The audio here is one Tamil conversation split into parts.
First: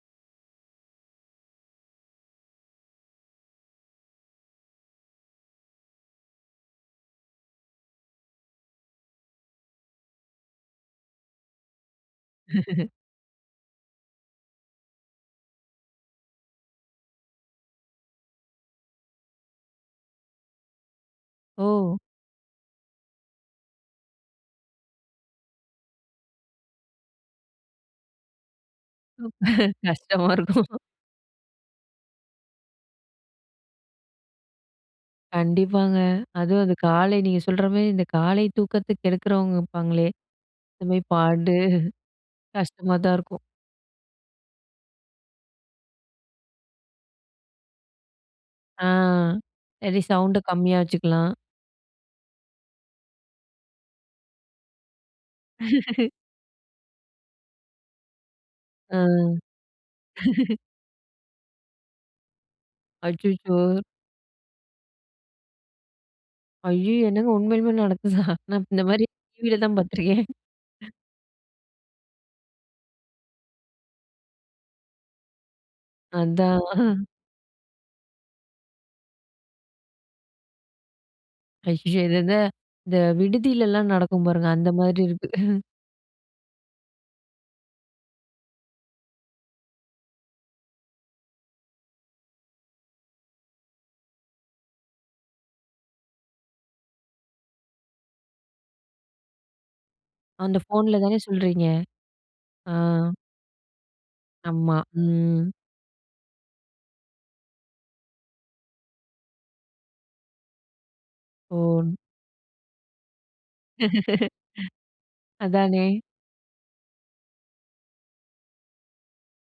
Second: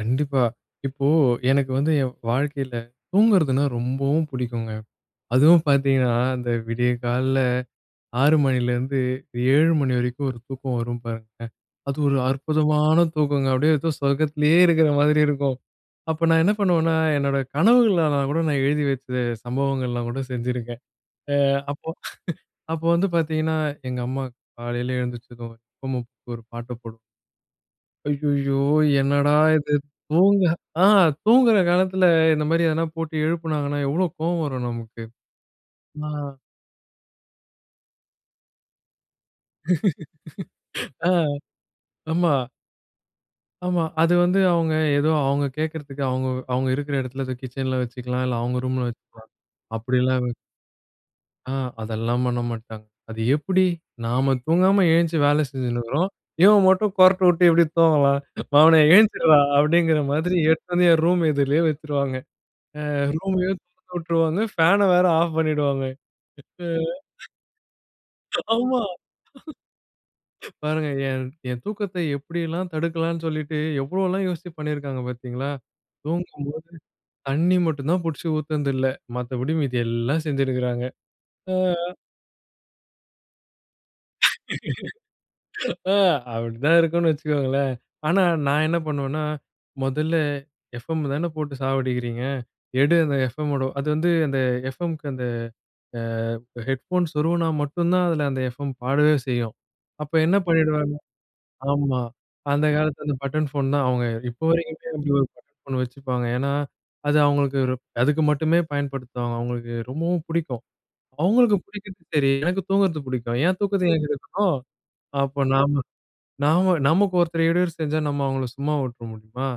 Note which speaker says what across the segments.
Speaker 1: கண்டிப்பா. இப்போ எனக்கு வந்து என் வாழ்க்கையில தூங்குறதுனா ரொம்பவும் புடிக்குங்க. அதுவும் பார்த்தீங்கன்னா, அந்த விடிய கால்ல 6 மணிலிருந்து 7 மணி வரைக்கும், ஒரு தூக்கம் வரும் பாருங்க, அது ஒரு அற்புதமான தூக்கங்க, அப்டியே ஏதோ சொர்க்கத்துலயே இருக்கற மாதிரி இருக்கும். அப்ப நான் என்ன பண்ணுவேன்னா என்னோட கனவுகளல்லாம் கூட நான் எழுதி வச்ச சம்பவங்கள்லாம் கூட செஞ்சிருக்கேன். அ அப்போ
Speaker 2: ஓ!
Speaker 1: அப்போ வந்து பார்த்திங்கன்னா, எங்க அம்மா காலைல எழுந்திரிச்சதும் ம் "ஒரு பாட்ட போடு" ஐய்யய்யோ! என்னடா இது
Speaker 2: கஷ்டமா
Speaker 1: தூங்க
Speaker 2: இருக்கும்.
Speaker 1: ஆ தூங்கற காலத்துல இந்த மாதிரி எதனா போட்டு எழுப்பினாங்கனா எவ்ளோ கோவம் வரும் நமக்கு!
Speaker 2: கண்டிப்பாங்க.
Speaker 1: நா
Speaker 2: அதுவும் அது காலை நீங்க சொல்ற மாரி இந்த காலை தூக்கத்த கெடுக்கறவங்க இருப்பாங்களே! [unintelligible] மாதிரி
Speaker 1: ஆ,
Speaker 2: பாடு,
Speaker 1: ஆமா.
Speaker 2: கஷ்டமா தான் இருக்கும்.
Speaker 1: ஆமா. அது வந்து அவுங்க ஏதோ அவங்க கேக்கறதுக்கு, அவுங்க அவுங்க இருக்கற எடத்துல கிச்சன்ல வச்சுக்கலாம். இல்ல அவங்க
Speaker 2: ஆ.
Speaker 1: ரூம்ல வச்சுக்கலாம்.
Speaker 2: சரி
Speaker 1: அப்டில்லாம்
Speaker 2: சவுண்ட கம்மியா வச்சுக்கலாம்.
Speaker 1: ஆ அதெல்லாம் பண்ண மாட்டாங்க. அது எப்டி? "நாம தூங்காம எழுந்த்ச்சி வேல செஞ்சுனு இருக்கறோம். இவன் மட்டும் கொரட்ட விட்டு எப்டி தூங்கலாம்? "மவனே
Speaker 2: ஆ.
Speaker 1: எழுந்திர்றா" அப்படிங்கிற மாதிரி எடுத்து வந்து என் ரூம் எதிர்லயே வச்சுருவாங்க. அ ரூமையும்
Speaker 2: அச்சச்சோ!
Speaker 1: தொறந்து விட்டுருவாங்க. ஃபேன வேற ஆஃப் பண்ணிடுவாங்க. இப்ப
Speaker 2: ஐய்யய்யோ! என்னங்க உண்மையிலுமே நடந்துச்சா? நா
Speaker 1: ஆமா
Speaker 2: இந்த மாதிரி டிவில தான் பார்த்துருக்கேன்.
Speaker 1: பாருங்க என் என் தூக்கத்த எப்டியெல்லாம் தடுக்கலாம் சொல்லிட்டு எவ்ளோல்லாம் யோசிச்சு பண்ணியிருக்கறாங்க பாத்தீங்களா? தூங்கும்போது
Speaker 2: அதான்.
Speaker 1: தண்ணீ மட்டும் தான் புடுச்சு ஊத்துனது இல்ல. மத்தபடி மீதி எல்லாம் செஞ்சிருக்கறாங்க. ஆ.
Speaker 2: ஐய்ய இத த இந்த விடுதியிலல்லாம் நடக்கும் பாருங்க. அந்த மாரி இருக்கு.
Speaker 1: ஆ அப்டிதான் இருக்குனு வச்சுக்கோங்களேன். ஆனா, நான் என்ன பண்ணுவேன்னா "மொதல்ல எஃப்.எம் தானே போட்டு சாவடிக்கிறீங்க, எடு அந்த எஃப்.எம். மோட "அது வந்து அந்த எஃப்.எம்க்கு அந்த அ ஹெட்ஃபோன் சொருவுனா மட்டும் தான் அதில அந்த எஃப்எம் பாடவே செய்யும். அப்ப என்ன
Speaker 2: அந்த
Speaker 1: பண்ணிடுவேன்னா
Speaker 2: ஃபோன்ல தானே சொல்றீங்க?
Speaker 1: ஆமா, அந்த
Speaker 2: ஆ.
Speaker 1: காலத்ல அந்த பட்டன் ஃபோன் தான் அவங்க இப்போ
Speaker 2: ஆமா,
Speaker 1: வரைக்குமே அப்படி ஒரு
Speaker 2: ம்.
Speaker 1: பட்டன் ஃபோன் வச்சுப்பாங்க. ஏன்னா, அது அவுங்களுக்கு அதுக்கு மட்டுமே பயன்படுத்துவாங்க. அவங்களுக்கு ரொம்பவும் புடிக்கும்.
Speaker 2: ஓ!
Speaker 1: அவுங்களுக்கு புடிக்கிறது சரி, எனக்கு தூங்குறது புடிக்கும். என் தூக்கத்த ஏன் கெடுக்கணும். அப்ப நாம
Speaker 2: அதானே!
Speaker 1: நாம நமக்கு ஒருத்தர் இடயூறு செஞ்சா நம்ம அவங்கள சும்மா வுட்ற முடியுமா?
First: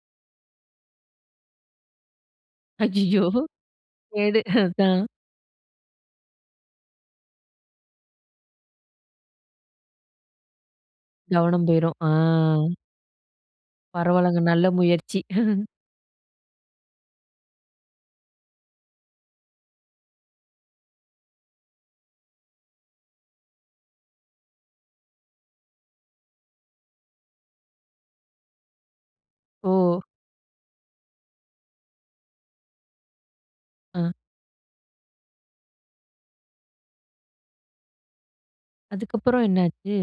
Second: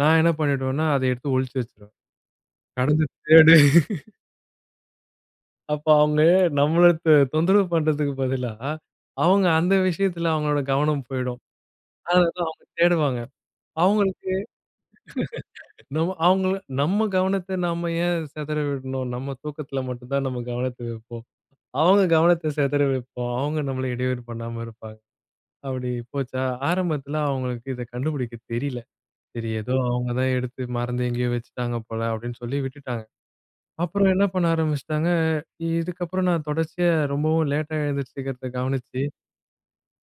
Speaker 1: நான் என்ன பண்ணிடுவேனா, அத எடுத்து ஒழிச்சி வச்சுருவேன். கடந்து
Speaker 2: ஐய்யய்யோ!
Speaker 1: தேடு.
Speaker 2: கேடு அதான்.
Speaker 1: அப்ப அவுங்க நம்மள த தொந்தரவு பண்றதுக்கு பதிலா, அவங்க அந்த விஷயத்ல அவங்களோட கவனம் போயிடும்.
Speaker 2: கவனம் போயிரும். ஆ.
Speaker 1: அத அவங்க தேடுவாங்க. அவுங்களுக்கு,
Speaker 2: பரவாலங்க, நல்ல முயற்சி.
Speaker 1: நம்ம அவுங்கள நம்ம கவனத்த நம்ம ஏன் செதற விடணும்? நம்ம தூக்கத்ல மட்டும் தான் நம்ம கவனத்ல இருப்போம். அவுங்க கவனத்த செதற வப்போம். அவுங்க நம்மள இடையூறு பண்ணாம இருப்பாங்க. அப்படி போச்சா, ஆரம்பத்ல அவங்களுக்கு இத கண்டுபுடிக்க தெரியல. சரி ஏதோ,
Speaker 2: ஓ!
Speaker 1: அவுங்க தான் எடுத்து மறந்து எங்கயோ வச்சுட்டாங்க போல, அப்படின்னு சொல்லி விட்டுட்டாங்க. அப்புறம்
Speaker 2: அ.
Speaker 1: என்ன பண்ண ஆரம்பிச்சிட்டாங்க. இ இதுக்கப்புறம் நான் தொடர்ச்சியா ரொம்பவும் லேட்டா எழுந்திரிச்சுக்கிறத கவனிச்சு
Speaker 2: அதுக்கப்புறம் என்னாச்சு?